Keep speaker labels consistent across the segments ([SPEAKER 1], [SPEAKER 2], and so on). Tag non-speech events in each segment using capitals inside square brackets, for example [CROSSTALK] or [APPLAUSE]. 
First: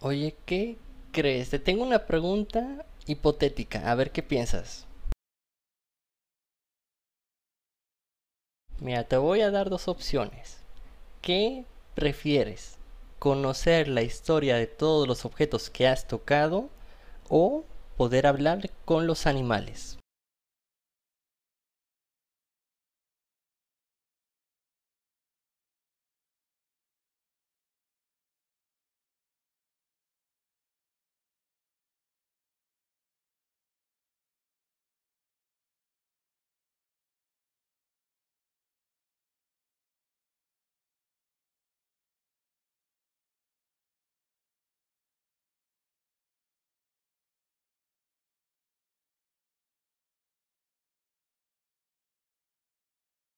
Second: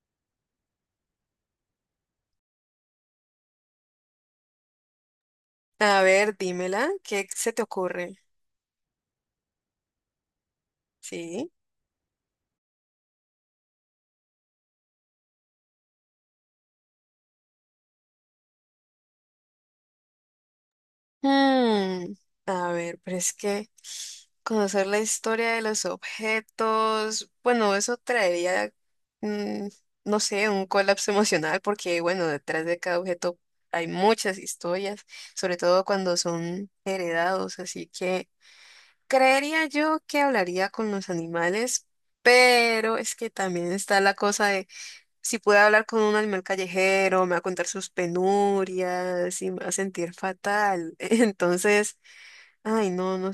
[SPEAKER 1] Oye, ¿qué crees? Te tengo una pregunta hipotética, a ver qué piensas.
[SPEAKER 2] A ver, dímela, ¿qué se te ocurre?
[SPEAKER 1] Mira, te voy a dar dos opciones.
[SPEAKER 2] Sí.
[SPEAKER 1] ¿Qué prefieres? ¿Conocer la historia de todos los objetos que has tocado o poder hablar con los animales?
[SPEAKER 2] Hmm, A ver, pero es que conocer la historia de los objetos, bueno, eso traería, mm, no sé, un colapso emocional, porque bueno, detrás de cada objeto hay muchas historias, sobre todo cuando son heredados, así que creería yo que hablaría con los animales, pero es que también está la cosa de si pude hablar con un animal callejero, me va a contar sus penurias y me va a sentir fatal. [LAUGHS] Entonces, ay, no, no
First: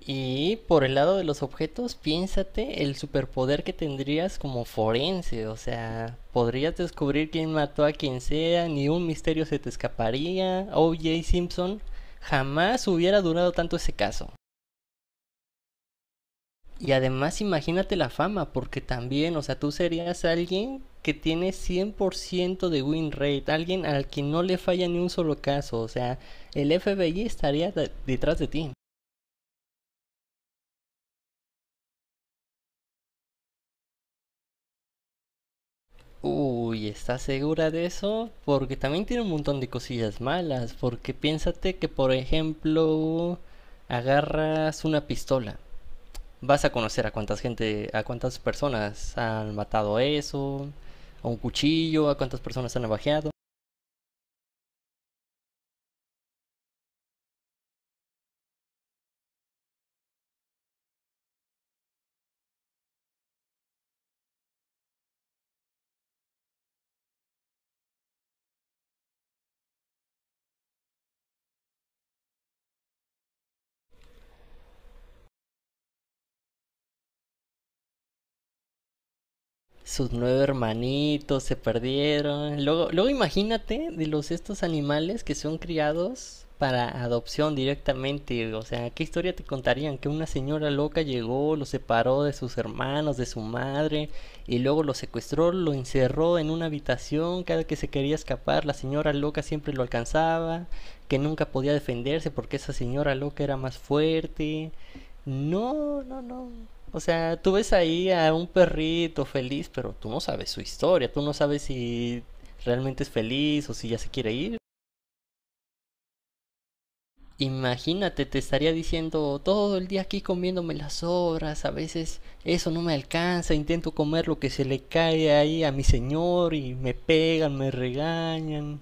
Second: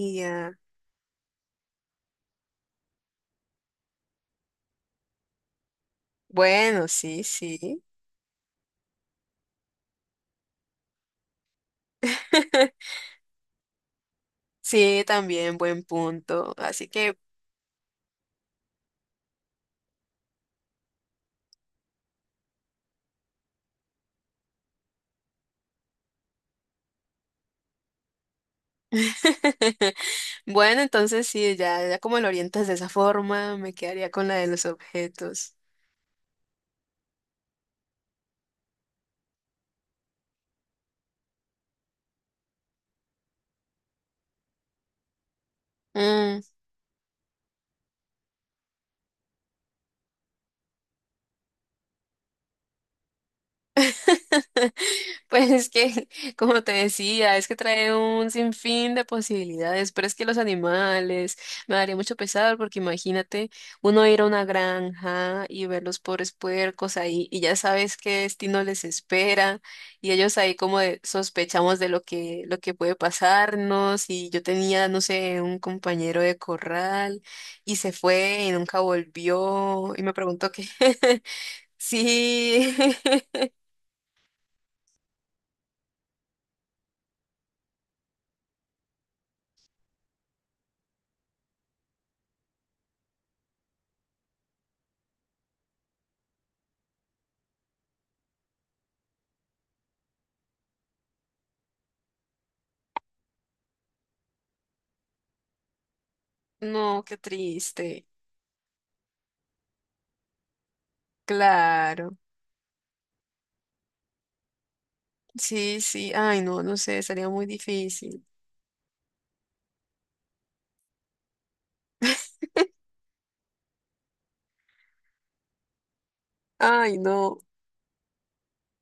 [SPEAKER 1] Y por el lado de los objetos, piénsate el superpoder que tendrías como forense. O sea, podrías
[SPEAKER 2] Bueno, sí,
[SPEAKER 1] descubrir quién
[SPEAKER 2] sí.
[SPEAKER 1] mató a quien sea, ni un misterio se te escaparía. O OJ Simpson jamás
[SPEAKER 2] [LAUGHS]
[SPEAKER 1] hubiera durado tanto ese caso.
[SPEAKER 2] Sí, también buen punto. Así
[SPEAKER 1] Y
[SPEAKER 2] que,
[SPEAKER 1] además imagínate la fama, porque también, o sea, tú serías alguien que tiene 100% de win rate, alguien al que no le falla ni un solo caso. O sea, el FBI estaría detrás de ti.
[SPEAKER 2] [LAUGHS] bueno, entonces sí, ya como lo orientas de esa forma, me quedaría con la de los objetos.
[SPEAKER 1] Uy, ¿estás segura de eso? Porque también tiene un montón de cosillas malas. Porque piénsate que, por ejemplo, agarras una pistola.
[SPEAKER 2] Mm.
[SPEAKER 1] Vas a conocer a cuántas gente, a cuántas personas han matado eso, a un cuchillo, a cuántas personas han navajeado.
[SPEAKER 2] [LAUGHS] Pues es que, como te decía, es que trae un sinfín de posibilidades, pero es que los animales me daría mucho pesar porque imagínate uno ir a una granja y ver los pobres puercos ahí y ya sabes qué destino les espera y ellos ahí como de- sospechamos de lo que puede pasarnos y yo tenía, no sé, un compañero de corral y se fue y nunca volvió y
[SPEAKER 1] Sus
[SPEAKER 2] me
[SPEAKER 1] nueve
[SPEAKER 2] preguntó qué. [LAUGHS]
[SPEAKER 1] hermanitos se perdieron.
[SPEAKER 2] Sí,
[SPEAKER 1] Luego, luego
[SPEAKER 2] [LAUGHS]
[SPEAKER 1] imagínate de los estos animales que son criados para adopción directamente. O sea, ¿qué historia te contarían? Que una señora loca llegó, los separó de sus hermanos, de su madre, y luego los secuestró, lo encerró en una habitación. Cada que se quería escapar, la señora loca siempre lo alcanzaba, que nunca podía defenderse porque esa señora loca era más fuerte. No, no, no. O
[SPEAKER 2] no, qué
[SPEAKER 1] sea, tú ves
[SPEAKER 2] triste.
[SPEAKER 1] ahí a un perrito feliz, pero tú no sabes su historia, tú no sabes
[SPEAKER 2] Claro.
[SPEAKER 1] si realmente es feliz o si ya se quiere ir.
[SPEAKER 2] Sí, sí. Ay, no, no sé, sería muy difícil.
[SPEAKER 1] Imagínate, te estaría diciendo todo el día aquí comiéndome las sobras, a veces eso no me alcanza, intento comer lo que se le cae ahí a mi señor y me
[SPEAKER 2] Ay, no.
[SPEAKER 1] pegan, me regañan.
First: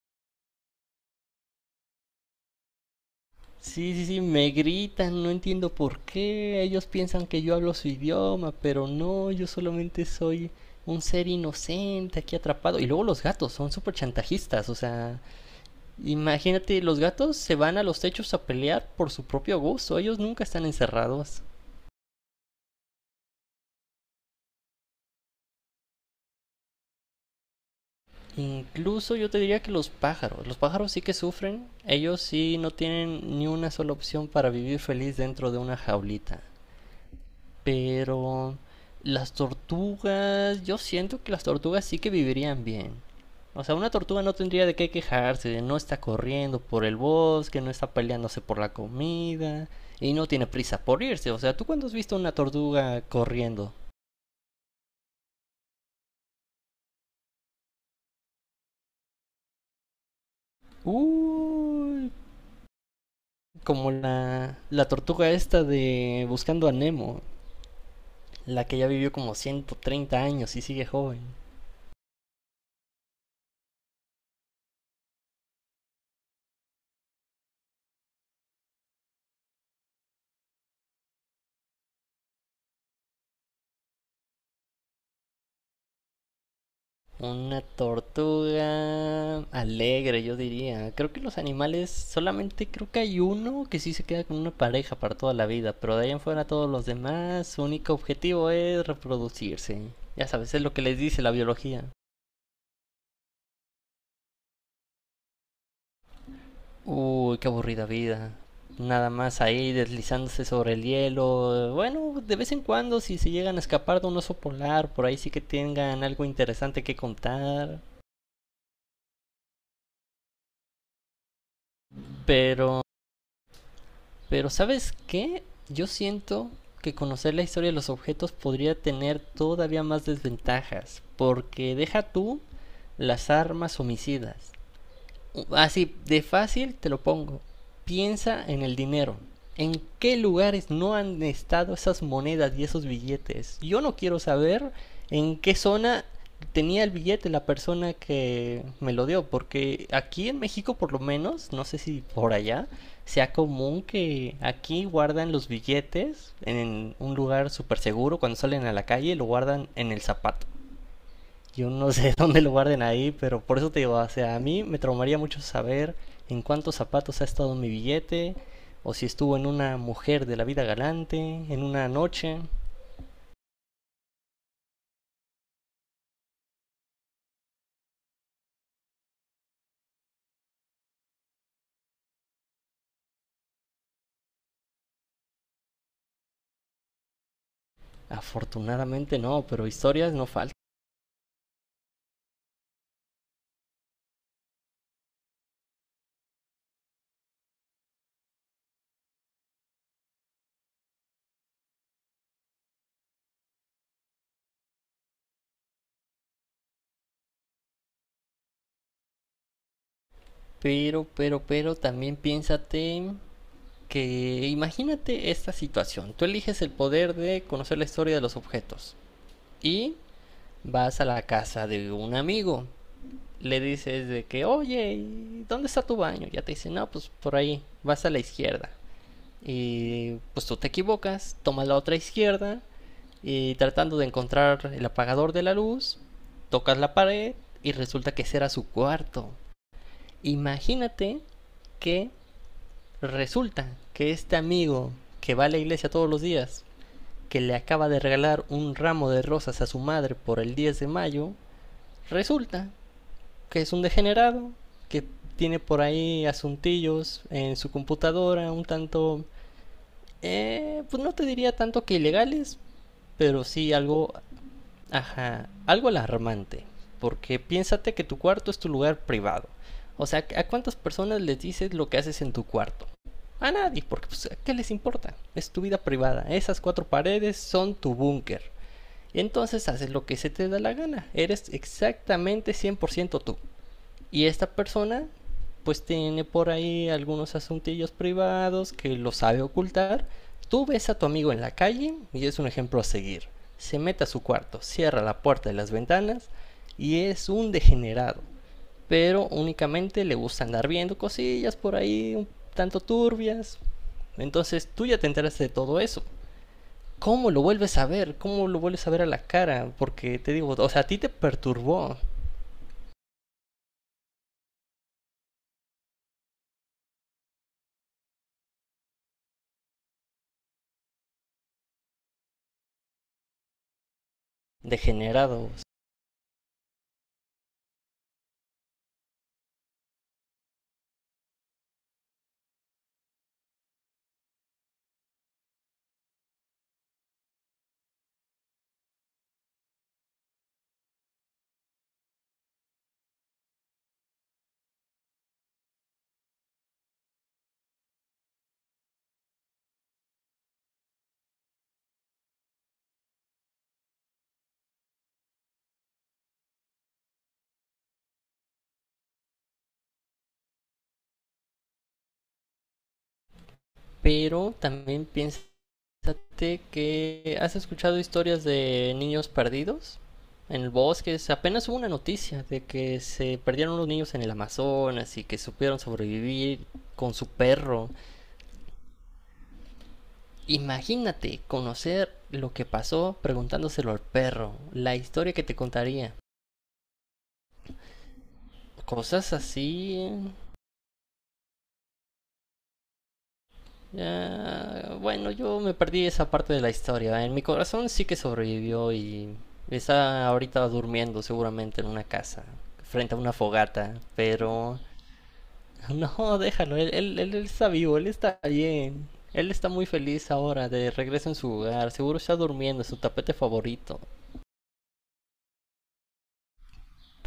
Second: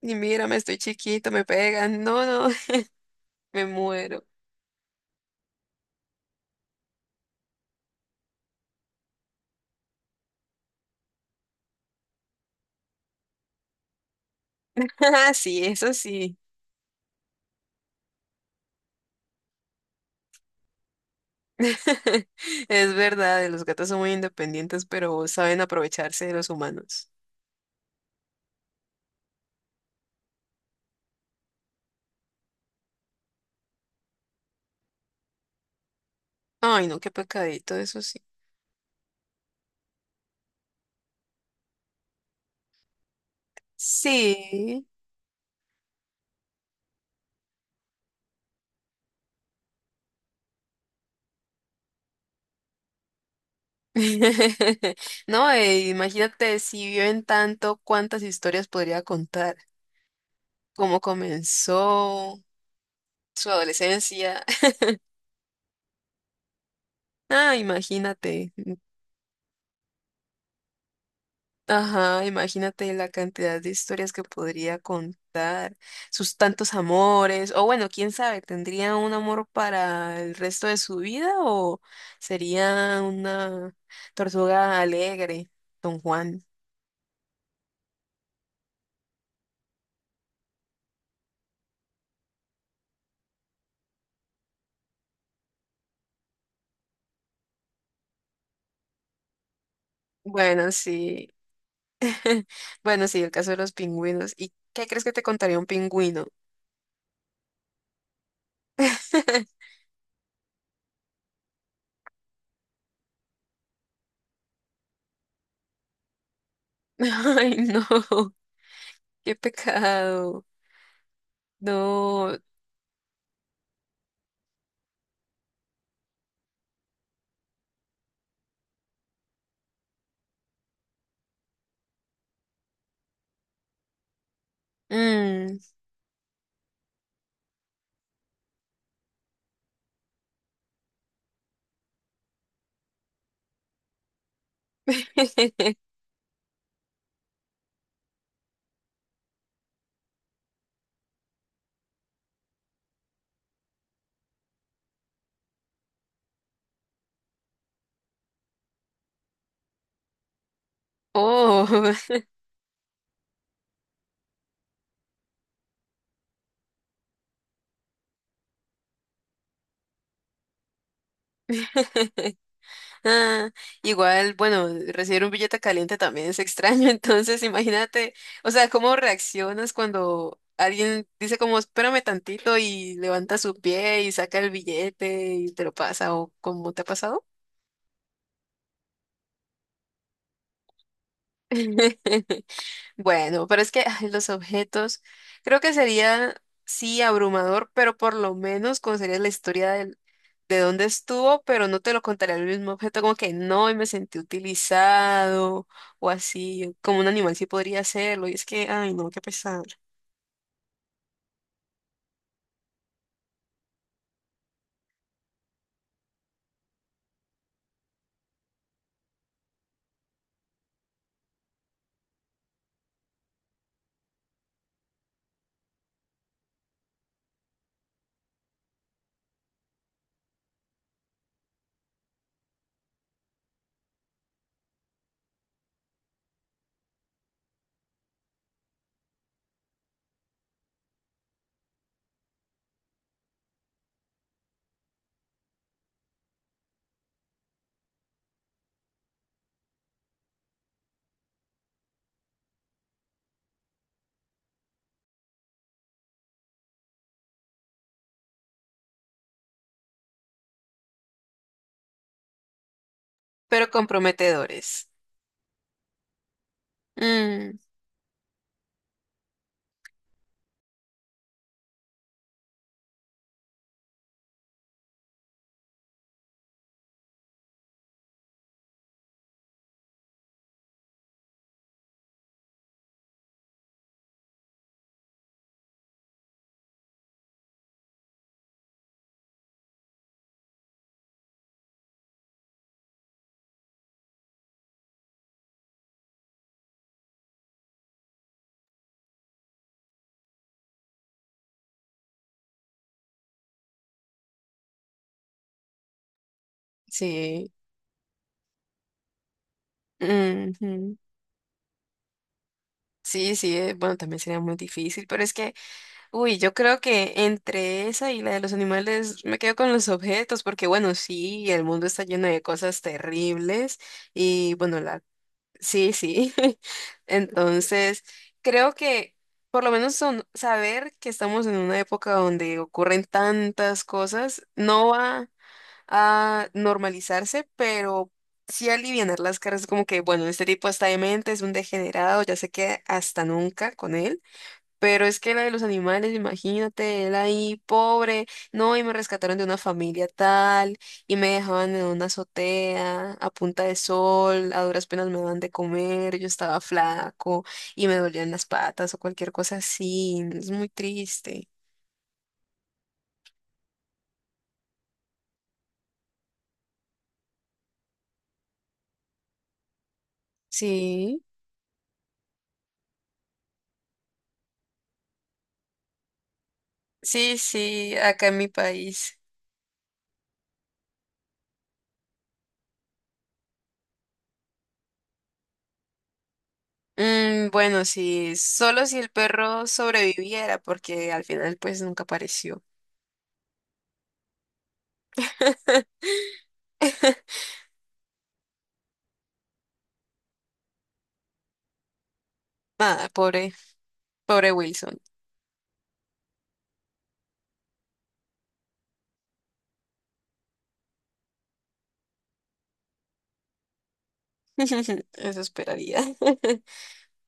[SPEAKER 2] Y mírame, estoy chiquito, me pegan. No, no, [LAUGHS] me
[SPEAKER 1] Sí, sí, sí,
[SPEAKER 2] muero.
[SPEAKER 1] me gritan, no entiendo por qué. Ellos piensan que yo hablo su idioma, pero no, yo solamente soy un ser inocente aquí atrapado. Y luego los gatos son súper chantajistas, o sea,
[SPEAKER 2] [LAUGHS] Sí, eso sí.
[SPEAKER 1] imagínate, los gatos se van a los techos a pelear por su propio gusto, ellos nunca están encerrados.
[SPEAKER 2] [LAUGHS] Es verdad, los gatos son muy independientes, pero saben aprovecharse de los humanos.
[SPEAKER 1] Incluso yo te diría que los pájaros sí que sufren, ellos sí no tienen ni una sola opción para vivir feliz dentro de una jaulita.
[SPEAKER 2] Ay, no, qué pecadito, eso sí.
[SPEAKER 1] Pero las tortugas, yo siento que las tortugas sí que vivirían bien. O sea, una tortuga no tendría de
[SPEAKER 2] Sí.
[SPEAKER 1] qué quejarse, de no está corriendo por el bosque, no está peleándose por la comida y no tiene prisa por irse. O sea, ¿tú cuándo has visto una tortuga corriendo?
[SPEAKER 2] [LAUGHS] No, imagínate si viven tanto, cuántas historias podría contar, cómo
[SPEAKER 1] Uy,
[SPEAKER 2] comenzó su
[SPEAKER 1] como
[SPEAKER 2] adolescencia.
[SPEAKER 1] la,
[SPEAKER 2] [LAUGHS]
[SPEAKER 1] la tortuga esta de Buscando a Nemo,
[SPEAKER 2] Ah, imagínate.
[SPEAKER 1] la que ya vivió como 130 años y sigue joven.
[SPEAKER 2] Ajá, imagínate la cantidad de historias que podría contar, sus tantos amores, o bueno, quién sabe, ¿tendría un amor para el resto de su vida o sería una tortuga alegre, Don Juan?
[SPEAKER 1] Una tortuga alegre, yo diría. Creo que los animales, solamente creo que hay uno que sí se queda con una pareja para toda la vida, pero de ahí en fuera todos los demás, su único objetivo es reproducirse. Ya sabes, es
[SPEAKER 2] Bueno,
[SPEAKER 1] lo que les dice la
[SPEAKER 2] sí.
[SPEAKER 1] biología.
[SPEAKER 2] [LAUGHS] Bueno, sí, el caso de los pingüinos. ¿Y qué crees que te contaría un pingüino?
[SPEAKER 1] Uy, qué aburrida vida. Nada más
[SPEAKER 2] [LAUGHS]
[SPEAKER 1] ahí deslizándose sobre el hielo. Bueno, de vez en cuando si se llegan a escapar de un oso polar, por ahí sí que tengan algo interesante que
[SPEAKER 2] Ay,
[SPEAKER 1] contar.
[SPEAKER 2] no, qué pecado. No.
[SPEAKER 1] Pero Pero ¿sabes qué? Yo siento que conocer la historia de los objetos podría tener todavía más desventajas, porque deja tú las armas homicidas
[SPEAKER 2] Mm.
[SPEAKER 1] así de fácil te lo pongo. Piensa en el dinero. ¿En qué lugares no han estado esas monedas y esos billetes? Yo no quiero saber en qué
[SPEAKER 2] [LAUGHS]
[SPEAKER 1] zona tenía el billete la persona que me lo dio, porque aquí en México por lo menos, no sé si por allá, sea común que aquí guardan los billetes en un lugar súper seguro, cuando salen a la calle lo guardan en el zapato. Yo
[SPEAKER 2] Oh.
[SPEAKER 1] no sé [LAUGHS] dónde lo guarden ahí, pero por eso te digo, o sea, a mí me traumaría mucho saber en cuántos zapatos ha estado mi billete, o si estuvo en una mujer de la vida galante, en una noche.
[SPEAKER 2] [LAUGHS] Ah, igual, bueno, recibir un billete caliente también es extraño, [LAUGHS] entonces imagínate, o sea, cómo reaccionas cuando alguien dice como, espérame tantito y levanta su pie y saca el billete y te lo pasa, o cómo te ha pasado.
[SPEAKER 1] Afortunadamente no, pero historias no faltan.
[SPEAKER 2] [LAUGHS] Bueno, pero es que ay, los objetos, creo que sería, sí, abrumador, pero por lo menos conocerías la historia del- de dónde estuvo, pero no te lo contaría el mismo objeto, como que no, y me sentí utilizado o así, como un animal sí podría hacerlo, y es que, ay, no, qué pesar.
[SPEAKER 1] Pero también piénsate que imagínate esta situación. Tú eliges el poder de conocer la historia de los objetos y vas a la casa de un amigo le dices de que, oye, ¿dónde está tu baño? Ya te dice, no, pues por ahí, vas a la izquierda. Y pues tú te equivocas, tomas la otra izquierda y tratando de encontrar el apagador de la luz, tocas la pared y resulta que ese era su cuarto. Imagínate que resulta que este amigo que va a la iglesia todos los días, que le acaba de regalar un ramo de rosas a su madre por el 10 de mayo, resulta que es un degenerado, que tiene por ahí asuntillos en su computadora, un tanto, pues no te diría tanto que ilegales, pero
[SPEAKER 2] Pero
[SPEAKER 1] sí algo,
[SPEAKER 2] comprometedores.
[SPEAKER 1] ajá, algo alarmante, porque
[SPEAKER 2] Mm,
[SPEAKER 1] piénsate que tu cuarto es tu lugar privado. O sea, ¿a cuántas personas les dices lo que haces en tu cuarto? A nadie, porque pues, ¿qué les importa? Es tu vida privada. Esas cuatro paredes son tu búnker. Entonces haces lo que se te da la gana. Eres exactamente 100% tú. Y esta persona pues tiene por ahí algunos asuntillos privados que lo sabe ocultar. Tú ves a tu amigo en la calle y es un ejemplo a seguir. Se mete a su cuarto, cierra la puerta y las ventanas y es un degenerado. Pero únicamente le gusta andar viendo cosillas por ahí un tanto turbias. Entonces tú ya te enteraste de todo eso. ¿Cómo lo
[SPEAKER 2] sí.
[SPEAKER 1] vuelves a ver? ¿Cómo lo vuelves a ver a la cara? Porque te digo, o sea, a
[SPEAKER 2] Ujú.
[SPEAKER 1] ti te perturbó.
[SPEAKER 2] Sí, sí, bueno, también sería muy difícil, pero es que, uy, yo creo que entre esa y la de los animales me quedo con los objetos, porque bueno, sí, el mundo está lleno de cosas terribles y bueno, la...
[SPEAKER 1] Degenerado.
[SPEAKER 2] Sí, sí. [LAUGHS] Entonces, creo que por lo menos son, saber que estamos en una época donde ocurren tantas cosas no va a normalizarse, pero sí alivianar las caras como que, bueno, este tipo está demente, es un degenerado, ya se queda hasta nunca con él. Pero es que la de los animales, imagínate, él ahí pobre, no, y me rescataron de una familia tal, y me dejaban en una azotea a punta de sol, a duras penas me daban de comer, yo estaba flaco y me dolían las patas o cualquier cosa así, es muy triste.
[SPEAKER 1] Pero también piénsate que has escuchado historias de niños perdidos en el bosque.
[SPEAKER 2] Sí.
[SPEAKER 1] Apenas hubo una noticia de que se perdieron unos niños en el Amazonas y que supieron sobrevivir con su
[SPEAKER 2] Sí,
[SPEAKER 1] perro.
[SPEAKER 2] sí, acá en mi país.
[SPEAKER 1] Imagínate conocer lo que pasó preguntándoselo al perro, la historia que te contaría.
[SPEAKER 2] Mm, bueno, sí, solo si el
[SPEAKER 1] Cosas
[SPEAKER 2] perro
[SPEAKER 1] así.
[SPEAKER 2] sobreviviera, porque al final pues nunca apareció.
[SPEAKER 1] Ya, bueno, yo me perdí
[SPEAKER 2] [LAUGHS]
[SPEAKER 1] esa parte de la historia. En mi corazón sí que sobrevivió y está ahorita durmiendo seguramente en una casa,
[SPEAKER 2] Nada,
[SPEAKER 1] frente a una
[SPEAKER 2] pobre,
[SPEAKER 1] fogata.
[SPEAKER 2] pobre
[SPEAKER 1] Pero
[SPEAKER 2] Wilson.
[SPEAKER 1] [LAUGHS] no, déjalo, él está vivo, él está bien. Él está muy feliz ahora de regreso en su hogar, seguro está durmiendo en su tapete favorito.
[SPEAKER 2] [LAUGHS] Eso esperaría. [LAUGHS]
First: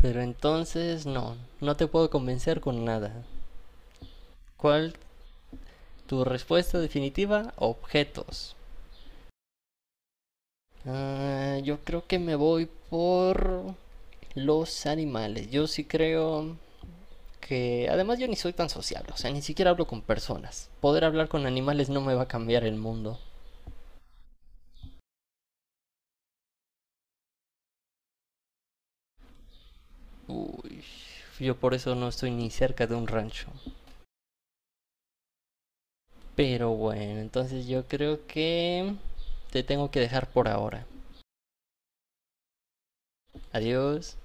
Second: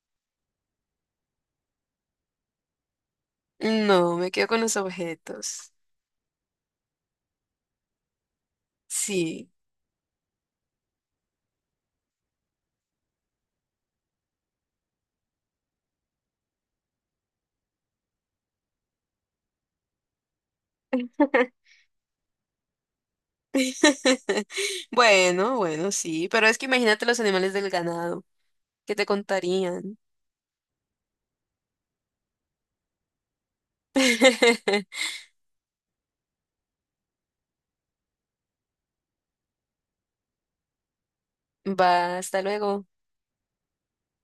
[SPEAKER 1] Pero entonces no, no te puedo convencer con nada.
[SPEAKER 2] No, me quedo con los
[SPEAKER 1] ¿Cuál
[SPEAKER 2] objetos.
[SPEAKER 1] tu respuesta definitiva? Objetos.
[SPEAKER 2] Sí.
[SPEAKER 1] Ah, yo creo que me voy por los animales. Yo sí creo que... Además yo ni soy tan sociable, o sea, ni siquiera hablo con personas. Poder hablar con
[SPEAKER 2] [LAUGHS]
[SPEAKER 1] animales no me va a cambiar el mundo.
[SPEAKER 2] Bueno, bueno, sí, pero es que imagínate los animales del ganado, ¿qué te contarían?
[SPEAKER 1] Uy, yo por eso no estoy ni cerca de un rancho.
[SPEAKER 2] [LAUGHS]
[SPEAKER 1] Pero bueno, entonces yo creo que te tengo que dejar por ahora.
[SPEAKER 2] Va, hasta luego.
[SPEAKER 1] Adiós.